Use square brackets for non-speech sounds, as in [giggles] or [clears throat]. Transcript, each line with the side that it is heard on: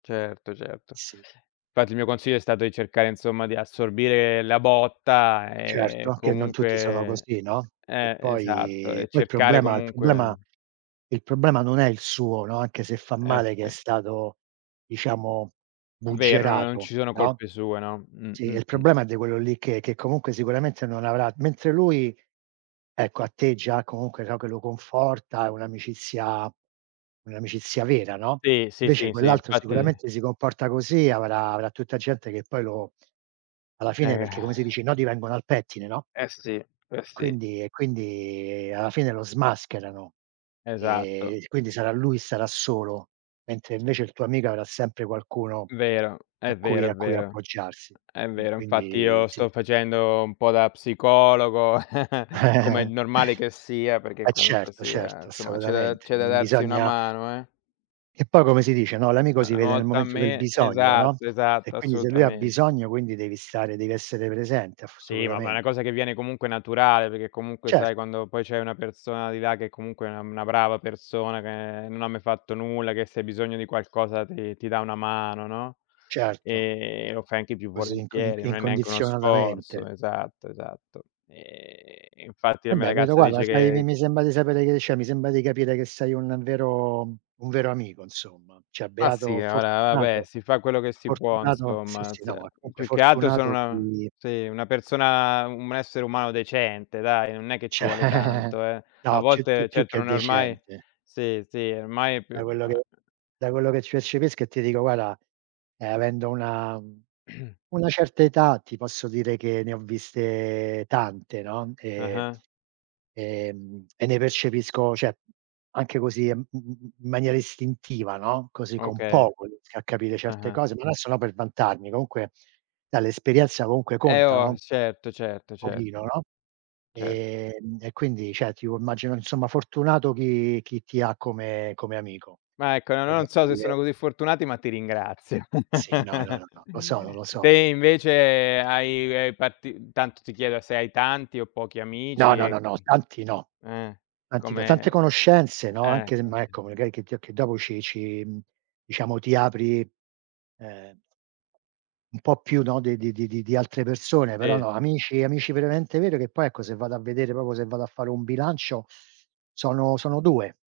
left: Certo, certo.
right: Sì.
left: Infatti il mio consiglio è stato di cercare insomma di assorbire la botta,
right: Certo,
left: ehm,
right: anche non tutti sono
left: comunque
right: così, no. E
left: eh, esatto
right: poi
left: e
right: poi il
left: cercare
right: problema il problema
left: comunque
right: il problema non è il suo, no, anche se fa
left: Eh
right: male che è
left: sì.
right: stato diciamo
left: Vero, non
right: buggerato,
left: ci sono
right: no,
left: colpe sue, no, mh,
right: sì,
left: mh,
right: il
left: mh.
right: problema è di quello lì che che comunque sicuramente non avrà mentre lui, ecco a te già comunque, no, che lo conforta, è un'amicizia un'amicizia vera, no,
left: Sì, sì,
right: invece
left: sì, sì,
right: quell'altro
left: infatti
right: sicuramente si comporta così, avrà avrà tutta gente che poi lo alla fine,
left: Eh
right: perché
left: [sighs]
right: come si dice, i nodi vengono al pettine, no?
left: Eh sì, eh sì.
right: Quindi e quindi alla fine lo smascherano,
left: Esatto.
right: ehm, quindi sarà lui e sarà solo, mentre invece il tuo amico avrà sempre qualcuno
left: Vero,
right: a
left: è
right: cui
left: vero, è
right: a cui
left: vero,
right: appoggiarsi.
left: è
right: Uhm,
left: vero. Infatti
right: quindi
left: io
right: sì.
left: sto facendo un po' da psicologo, [chuckles] come è
right: [giggles]
left: normale che sia, perché
right: E
left: comunque
right: certo,
left: sia,
right: certo,
left: insomma, c'è da
right: assolutamente.
left: c'è da
right: Non
left: darsi una
right: bisogna
left: mano eh.
right: E poi come si dice, no: "L'amico si
left: Una
right: vede nel
left: volta a
right: momento del
left: me,
right: bisogno." no,
left: esatto,
right: e
left: esatto,
right: quindi se lui ha
left: assolutamente.
right: bisogno, quindi devi stare, devi essere presente
left: Sì, ma ma è
right: assolutamen
left: una cosa che viene comunque naturale, perché comunque, sai,
right: Certo.
left: quando poi c'hai una persona di là che comunque è una una brava persona, che non ha mai fatto nulla, che se hai bisogno di qualcosa ti ti dà una mano, no,
right: Certo.
left: ehm, lo fai anche più
right: Così inc inc
left: volentieri, non è neanche uno
right: incondizionatamente.
left: sforzo, esatto, esatto. Ehm, infatti la mia
right: Vabbè, vedo
left: ragazza
right: guarda,
left: dice
right: sai,
left: che
right: mi sembra di sapere che c'è mi sembra di capire che sei un vero un vero amico insomma. Cioè
left: Ma sì,
right: beato
left: ora vabbè,
right: fortunato
left: si fa quello che si può
right: fortunato sì,
left: insomma,
right: sì, no,
left: ze
right: ma comunque
left: più che altro sono
right: fortunato
left: una
right: chi
left: sì, una persona un essere umano decente dai, non è che ci
right: C'è
left: vuole tanto, eh. A
right: no, più più
left: volte,
right: più
left: certo
right: che
left: non è ormai
right: decente
left: sì, sì, ormai è più
right: Da quello che
left: [unintelligible]
right: da quello che percepisco e ti dico, guarda, ehm, avendo una
left: [clears throat]
right: una certa età ti posso dire che ne ho viste tante, no, ehm,
left: Ah-ah.
right: ehm, e ne percepisco, cioè anche così in m m m maniera istintiva, no, così con
left: Okay.
right: poco riesco a capire certe
left: Ah-ah.
right: cose non è solo per vantarmi. Comunque dall'esperienza comunque
left: Eh
right: conta, no,
left: oh,
right: un
left: certo, certo,
right: pochino,
left: certo.
right: no,
left: Certo.
right: ehm e quindi cioè ti immagino insomma fortunato chi chi ti ha come come amico.
left: Ma ecco, non ho non so se
right: [unintelligible]
left: sono così fortunati, ma ti ringrazio.
right: Sì, no, no,
left: [chuckles]
right: no, no, lo sono, lo
left: Te
right: sono.
left: invece hai hai parti tanto ti chiedo se hai tanti o pochi
right: No,
left: amici
right: no, no,
left: ec
right: no, tanti no,
left: uhm, eh,
right: tanti no, tante
left: come
right: conoscenze, no, anche se
left: ecco
right: ma
left: sì.
right: ecco magari che ti che dopo ci ci diciamo ti apri, ehm un po' più, no, di di di di altre persone, però
left: Sì.
right: no, amici amici veramente veri, che poi ecco, se vado a vedere proprio se vado a fare un bilancio sono sono 2.